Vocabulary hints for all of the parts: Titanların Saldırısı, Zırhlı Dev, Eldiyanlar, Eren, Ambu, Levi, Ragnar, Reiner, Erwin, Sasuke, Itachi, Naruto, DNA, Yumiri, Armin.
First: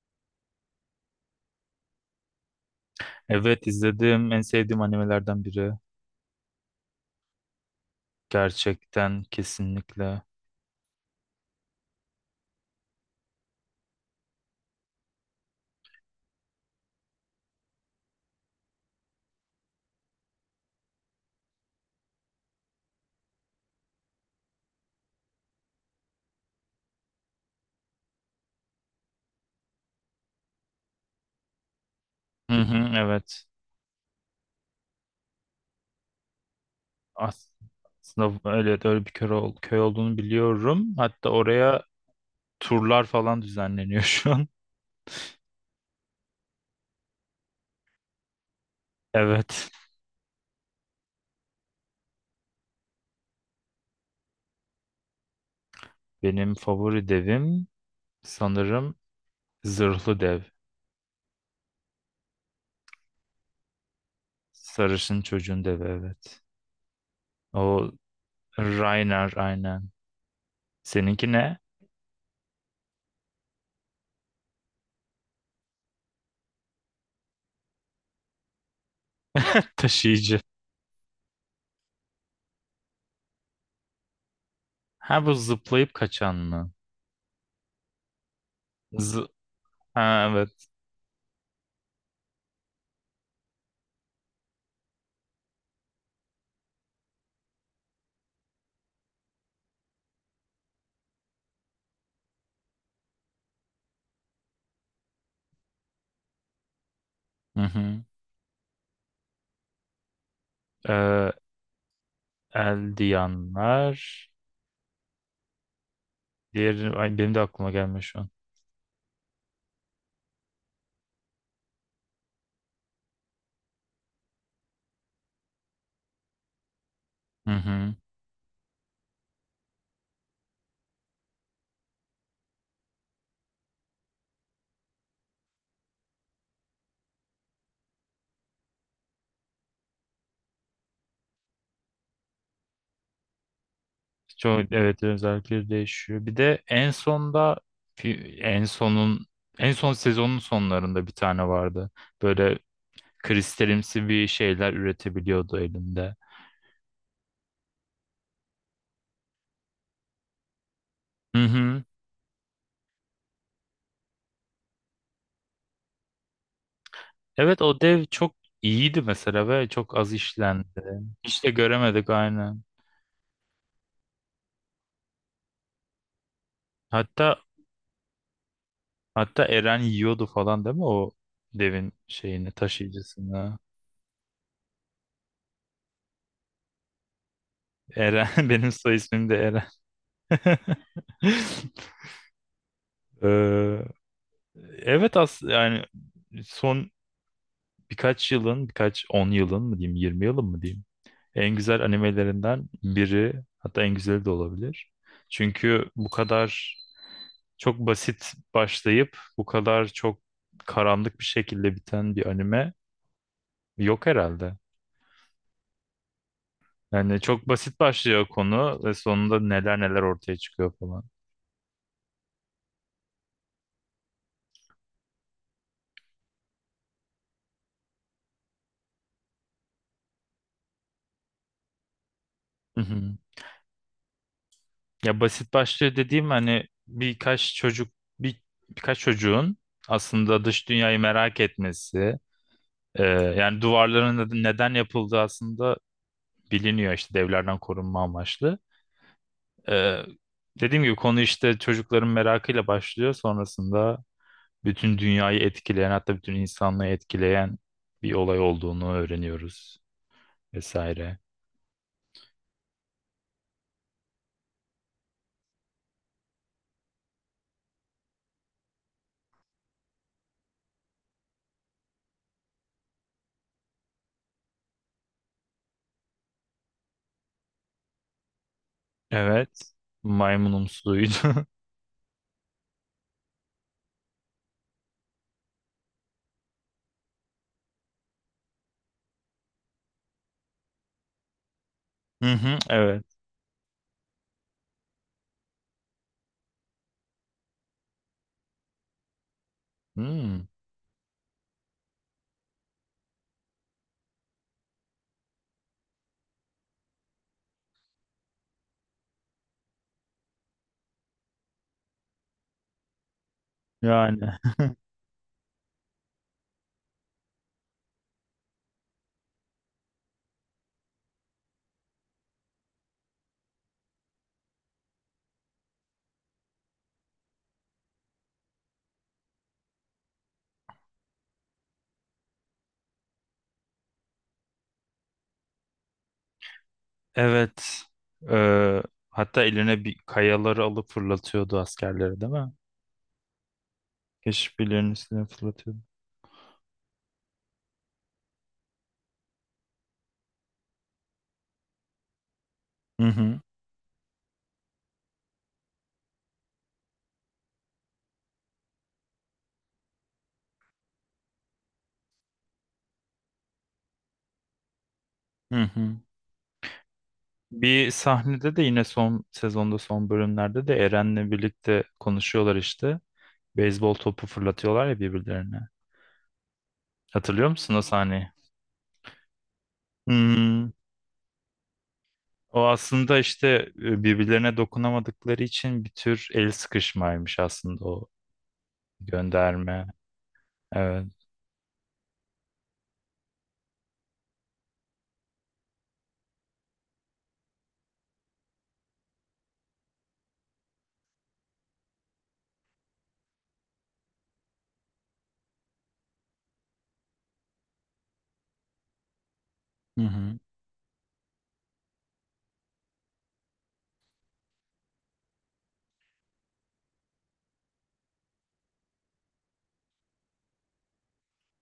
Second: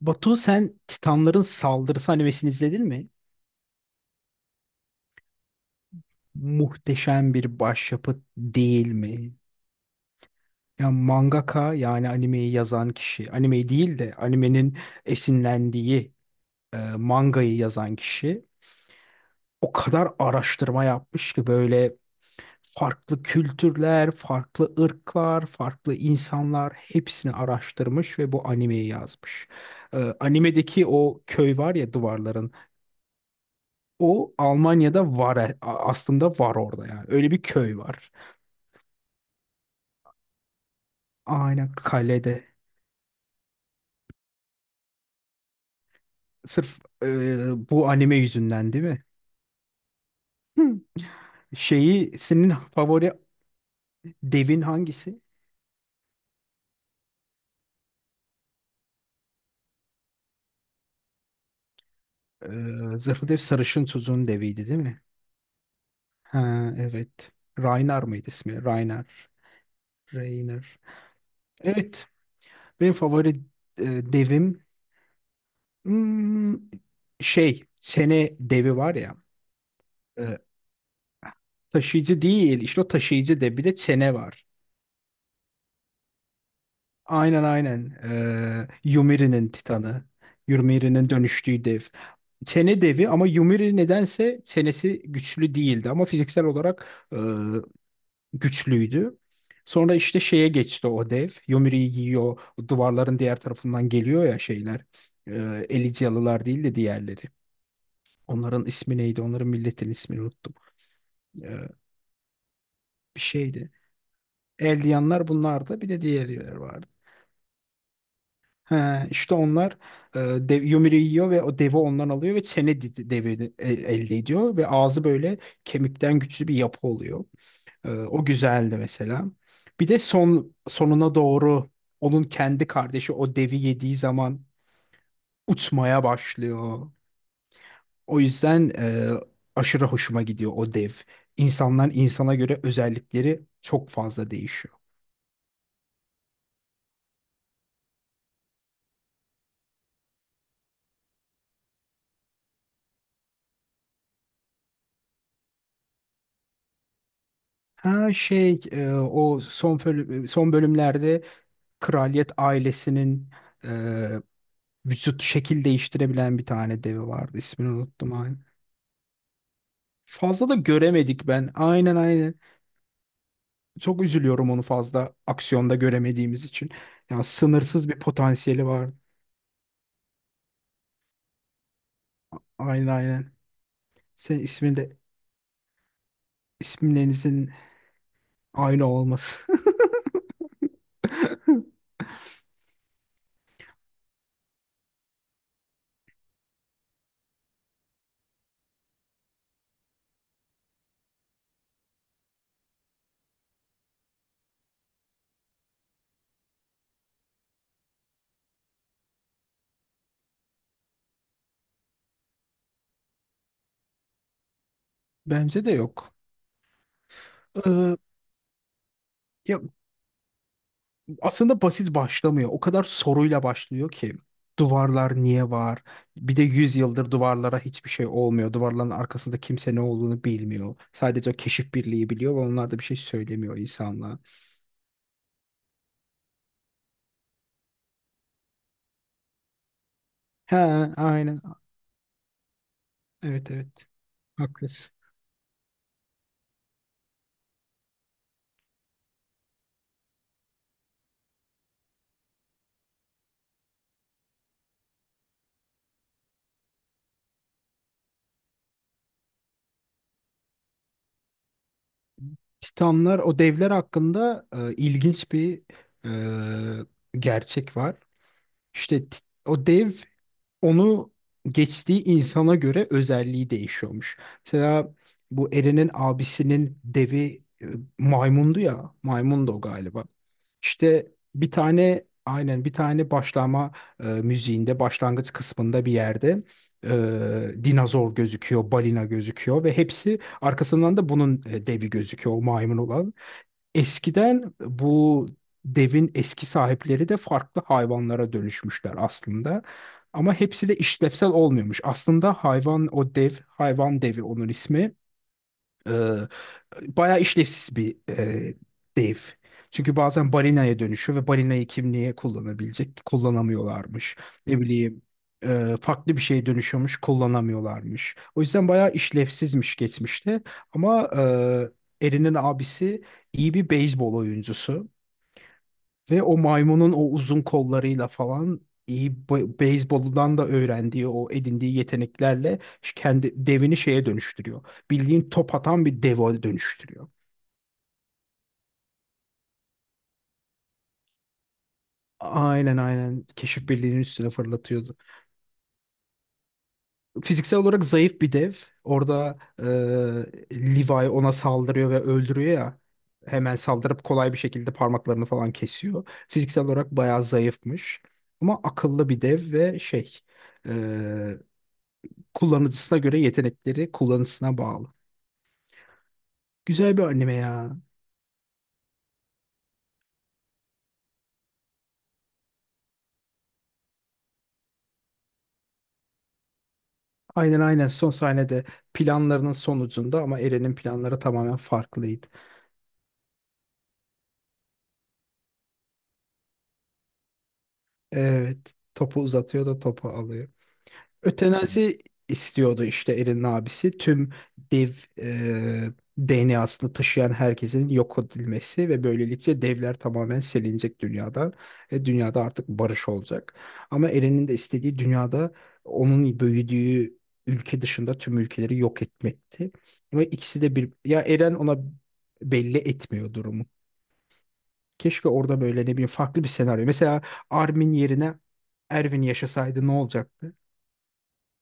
Batu, sen Titanların Saldırısı animesini izledin mi? Evet, izledim. En sevdiğim animelerden biri. Muhteşem bir başyapıt değil Gerçekten, mi? kesinlikle. Ya mangaka yani animeyi yazan kişi, animeyi değil de animenin esinlendiği mangayı yazan kişi o kadar araştırma yapmış ki böyle farklı kültürler, farklı ırklar, farklı insanlar hepsini araştırmış ve bu animeyi yazmış. Animedeki o köy var ya duvarların. Hı hı, evet. O Almanya'da var, aslında var orada yani. Öyle bir As- köy var. Aslında öyle, öyle bir köy, köy olduğunu biliyorum. Hatta Aynen oraya kalede. turlar falan düzenleniyor şu an. Sırf bu anime yüzünden değil mi? Evet. Hı. Şeyi, senin favori devin hangisi? Benim favori devim sanırım Zırhlı Dev. E, Zırhlı Dev Sarışın tuzun deviydi değil mi? Sarışın çocuğun devi, evet. Ha, evet. O Ragnar mıydı ismi? Ragnar. Reiner, aynen. Ragnar. Seninki ne? Evet. Benim favori e, devim, hmm, şey, çene devi var ya. E, Taşıyıcı. Taşıyıcı değil. İşte o taşıyıcı devi de Çene var. Ha, bu zıplayıp kaçan mı? Aynen aynen. Zı- Yumiri'nin ha, Titanı. evet. Yumiri'nin dönüştüğü dev. Sene devi ama Yumiri nedense senesi güçlü değildi ama fiziksel olarak güçlüydü. Sonra işte şeye geçti o dev. Yumiri'yi yiyor. O duvarların diğer tarafından geliyor ya şeyler. E, Elysialılar değil de diğerleri. Hı hı. Onların ismi neydi? Onların milletin ismini unuttum. Ee, E, Bir şeydi. Eldiyanlar. Eldiyanlar bunlardı. Bir de diğerleri vardı. Diğer, ay, benim de aklıma gelmiyor şu an. He, işte onlar e, dev, Yumru'yu yiyor ve o devi ondan alıyor ve çene devi elde ediyor ve ağzı böyle kemikten güçlü bir yapı oluyor. Hı hı. O güzeldi mesela. Bir de son sonuna doğru onun kendi kardeşi o devi yediği zaman uçmaya başlıyor. O yüzden aşırı hoşuma gidiyor o dev. İnsanlar, insana göre özellikleri çok fazla Çok, değişiyor. evet, özellikleri değişiyor. Bir de en sonda, en en son sezonun sonlarında bir tane vardı. Böyle kristalimsi bir şeyler üretebiliyordu elinde. Ha şey, o son bölümlerde Hı hı. kraliyet ailesinin e, vücut şekil değiştirebilen bir tane devi vardı. Evet, İsmini o dev unuttum. çok iyiydi mesela ve çok az Fazla da işlendi. göremedik Hiç de ben. Aynen göremedik, aynen. aynen. Çok üzülüyorum onu fazla aksiyonda göremediğimiz için. Ya Hatta, sınırsız bir potansiyeli var. hatta Eren yiyordu falan değil mi o devin şeyini, Aynen aynen. taşıyıcısını. Senin ismin de, isimlerinizin Eren, benim aynı soy ismim de olması. Eren. Ee, evet, as yani son birkaç yılın, birkaç on yılın mı diyeyim, 20 yılın mı diyeyim. En güzel animelerinden biri, hatta en güzeli de olabilir. Çünkü bu kadar çok basit başlayıp bu kadar çok karanlık bir şekilde biten bir anime yok herhalde. Bence de yok. Yani çok basit Ee, başlıyor konu ve sonunda Ya neler neler ortaya çıkıyor falan. aslında basit başlamıyor. O kadar soruyla başlıyor ki. Duvarlar niye var? Bir de 100 yıldır duvarlara hiçbir şey olmuyor. Duvarların arkasında kimse ne olduğunu bilmiyor. Sadece o keşif birliği biliyor ve onlar da bir şey söylemiyor insanlığa. Ya, basit başlıyor dediğim, hani birkaç çocuk, bir, birkaç çocuğun aslında He, dış dünyayı merak aynen. etmesi, Evet yani evet, duvarların neden haklısın. yapıldığı aslında biliniyor işte, devlerden korunma amaçlı. E, Dediğim gibi konu işte çocukların merakıyla başlıyor, sonrasında bütün dünyayı etkileyen, hatta bütün insanlığı etkileyen bir olay olduğunu öğreniyoruz vesaire. Titanlar, o devler hakkında ilginç bir gerçek var. İşte o dev, onu geçtiği insana göre özelliği değişiyormuş. Mesela bu Eren'in abisinin devi maymundu ya. Maymundu Evet, o galiba. maymunumsuydu. İşte bir tane başlama müziğinde başlangıç kısmında bir yerde dinozor gözüküyor, balina gözüküyor ve hepsi arkasından da bunun devi Hı gözüküyor, o hı, maymun evet. olan. Eskiden bu devin eski sahipleri de farklı hayvanlara dönüşmüşler aslında. Ama Hmm. hepsi de işlevsel olmuyormuş. Aslında hayvan o dev, hayvan devi onun ismi, bayağı işlevsiz bir dev. Çünkü bazen balinaya dönüşüyor ve balinayı kim niye kullanabilecek? Kullanamıyorlarmış. Yani Ne bileyim, farklı bir şeye dönüşüyormuş, kullanamıyorlarmış. O yüzden bayağı işlevsizmiş geçmişte. Ama Erin'in abisi iyi bir beyzbol oyuncusu. Ve o maymunun o uzun kollarıyla falan iyi, beyzboldan da öğrendiği o edindiği yeteneklerle kendi devini şeye dönüştürüyor. Bildiğin top atan bir deve dönüştürüyor. evet. Ee, hatta eline bir kayaları alıp fırlatıyordu askerleri, değil mi? Aynen aynen, keşif birliğinin üstüne Keşifçilerin fırlatıyordu. üstüne fırlatıyordu. Fiziksel olarak zayıf bir dev. Orada Levi ona saldırıyor ve öldürüyor ya. Hı hı. Hemen saldırıp kolay bir şekilde parmaklarını falan kesiyor. Fiziksel olarak bayağı zayıfmış. Ama akıllı bir dev ve şey, e, kullanıcısına göre yetenekleri, kullanıcısına bağlı. Hı hı. Güzel bir anime ya. Bir sahnede de yine son sezonda, son bölümlerde de Eren'le birlikte konuşuyorlar işte. Beyzbol topu fırlatıyorlar ya birbirlerine. Hatırlıyor Aynen musun o aynen, son sahneyi? sahnede planlarının sonucunda ama Hmm. Eren'in planları tamamen farklıydı. O aslında işte, birbirlerine dokunamadıkları için bir tür el sıkışmaymış aslında o Evet, topu uzatıyor da gönderme. topu alıyor. Evet. Ötenazi istiyordu işte Erin'in abisi. Tüm dev e, DNA'sını taşıyan herkesin yok edilmesi ve böylelikle devler tamamen silinecek dünyada ve dünyada artık barış olacak. Ama Erin'in de istediği, dünyada onun büyüdüğü ülke dışında tüm ülkeleri yok etmekti. Hı Ve hı. ikisi de bir ya, Eren ona belli etmiyor durumu. Keşke orada böyle ne bileyim farklı bir senaryo. Mesela Armin yerine Erwin yaşasaydı ne olacaktı?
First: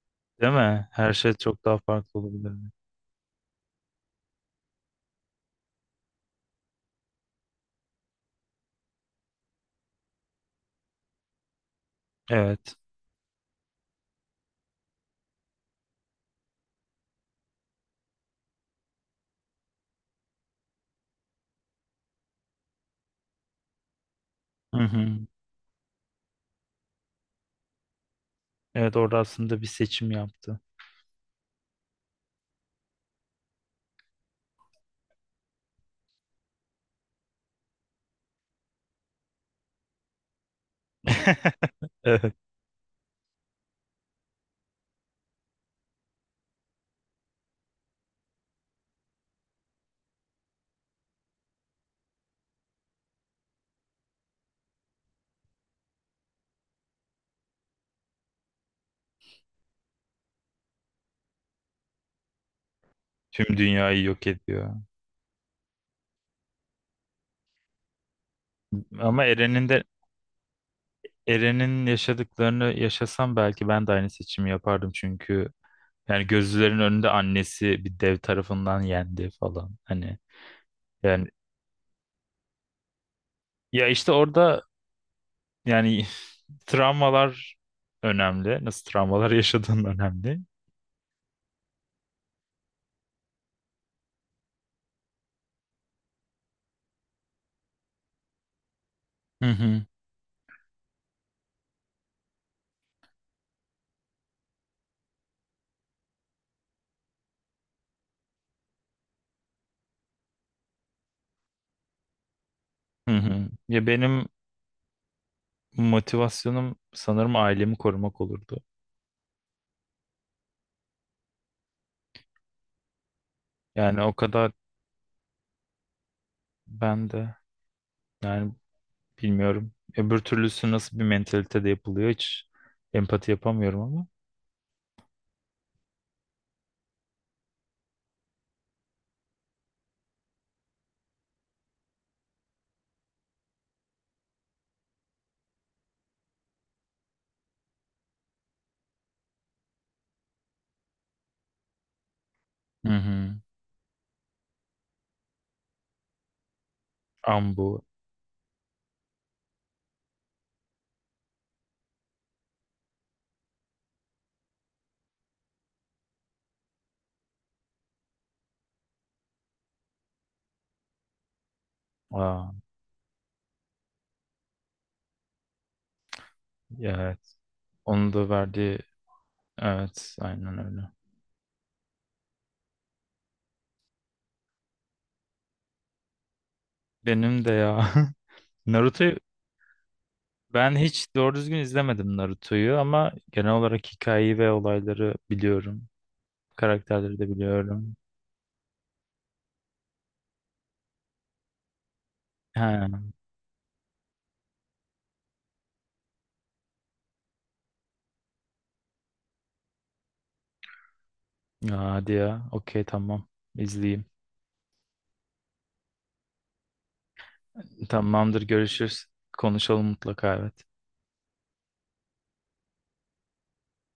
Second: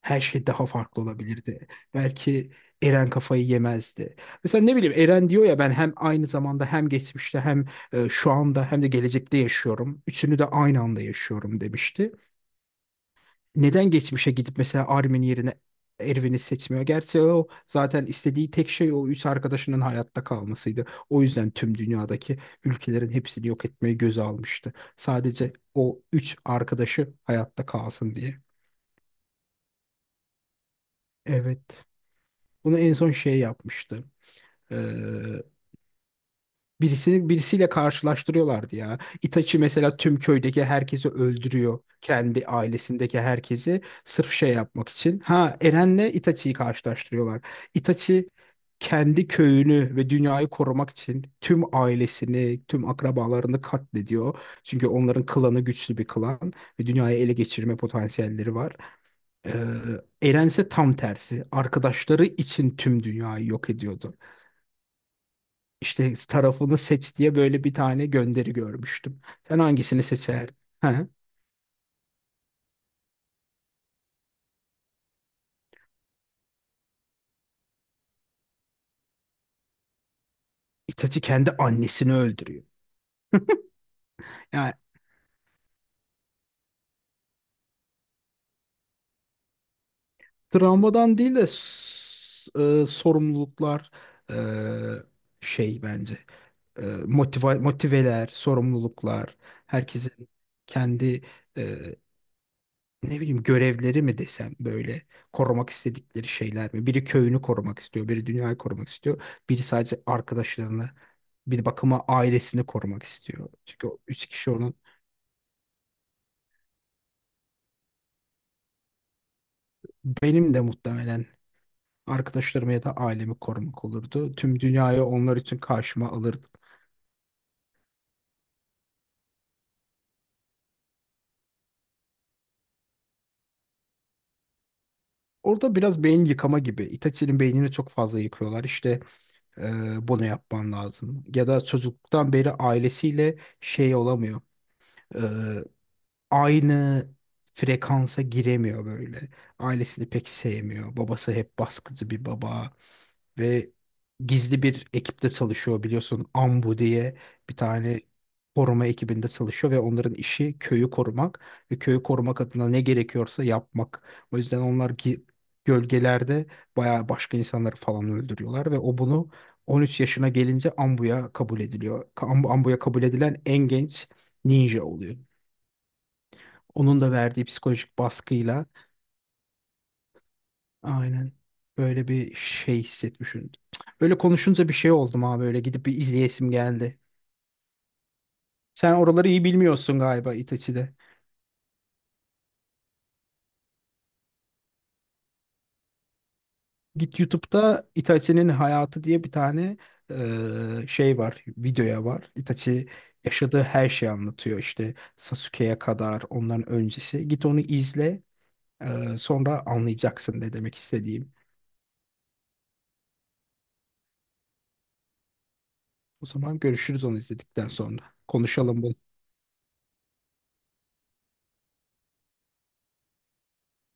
Her şey Değil daha mi? farklı Her şey çok olabilirdi. daha farklı Belki olabilirdi. Eren kafayı yemezdi. Mesela ne bileyim, Eren diyor ya, ben hem aynı zamanda hem geçmişte hem şu anda hem de gelecekte yaşıyorum. Üçünü de aynı anda yaşıyorum demişti. Evet. Neden geçmişe gidip mesela Armin yerine Erwin'i seçmiyor? Gerçi o zaten istediği tek şey o üç arkadaşının hayatta kalmasıydı. O yüzden tüm dünyadaki ülkelerin hepsini yok etmeyi göze almıştı. Hı hı. Sadece o üç arkadaşı hayatta kalsın diye. Evet, orada aslında bir seçim yaptı. Evet. Bunu en son şey yapmıştı. Ee, Birisini birisiyle karşılaştırıyorlardı ya. Itachi mesela tüm köydeki herkesi öldürüyor. Evet. Kendi ailesindeki herkesi sırf şey yapmak için. Ha, Eren'le Itachi'yi karşılaştırıyorlar. Itachi kendi köyünü ve dünyayı korumak için tüm ailesini, tüm akrabalarını katlediyor. Çünkü onların klanı güçlü bir klan ve dünyayı ele geçirme potansiyelleri var. Ee, Eren ise tam tersi. Arkadaşları için tüm dünyayı Tüm yok dünyayı ediyordu. yok ediyor. İşte tarafını seç diye böyle bir tane gönderi görmüştüm. Ama Sen Eren'in de hangisini seçerdin? Ha? Eren'in yaşadıklarını yaşasam belki ben de aynı seçimi yapardım, çünkü yani gözlerin önünde annesi bir dev tarafından yendi falan. Hani Itachi yani, kendi annesini öldürüyor. ya işte orada Yani yani travmalar önemli. Nasıl travmalar yaşadığın önemli. travmadan değil de sorumluluklar, e, şey bence e, motiva- motiveler, sorumluluklar, Hı hı. herkesin kendi e, ne bileyim görevleri mi desem, böyle korumak istedikleri şeyler mi? Biri köyünü korumak istiyor, biri dünyayı korumak istiyor, biri sadece arkadaşlarını, bir bakıma ailesini korumak Hı hı. istiyor. Ya Çünkü o benim üç kişi onun. motivasyonum sanırım ailemi korumak olurdu. Benim de muhtemelen arkadaşlarımı ya da ailemi korumak Yani o olurdu. kadar, Tüm dünyayı onlar için karşıma alırdım. ben de yani bilmiyorum. Öbür türlüsü nasıl bir mentalitede yapılıyor, hiç empati yapamıyorum ama. Orada biraz beyin yıkama gibi. Itachi'nin beynini çok fazla yıkıyorlar. İşte bunu yapman lazım. Ya da çocukluktan beri ailesiyle şey olamıyor, aynı frekansa giremiyor böyle. Ailesini pek sevmiyor. Babası hep baskıcı bir baba Hı hı. ve gizli bir ekipte çalışıyor, biliyorsun. Ambu diye bir Ambu. tane koruma ekibinde çalışıyor ve onların işi köyü korumak ve köyü korumak adına ne gerekiyorsa yapmak. O yüzden onlar gölgelerde bayağı başka insanları falan öldürüyorlar ve o bunu 13 yaşına gelince Ambu'ya kabul ediliyor. Aa, Ambu'ya kabul edilen en genç ninja oluyor. Onun da evet. verdiği psikolojik Onun da baskıyla verdiği evet, aynen öyle. aynen böyle bir şey hissetmişim. Böyle konuşunca bir şey oldum abi, böyle gidip bir izleyesim geldi. Benim de ya Sen Naruto'yu oraları iyi bilmiyorsun galiba ben Itachi'de. hiç doğru düzgün izlemedim Naruto'yu ama genel olarak hikayeyi ve olayları biliyorum. Karakterleri Git de YouTube'da biliyorum. Itachi'nin hayatı diye bir tane şey var, videoya var. Itachi Ha, yaşadığı her şeyi anlatıyor, işte Sasuke'ye kadar onların öncesi. Git onu izle, sonra anlayacaksın ne demek istediğim. hadi ya. Okey, tamam. İzleyeyim. O zaman görüşürüz onu izledikten sonra. Tamamdır, Konuşalım bunu. görüşürüz. Konuşalım mutlaka, evet.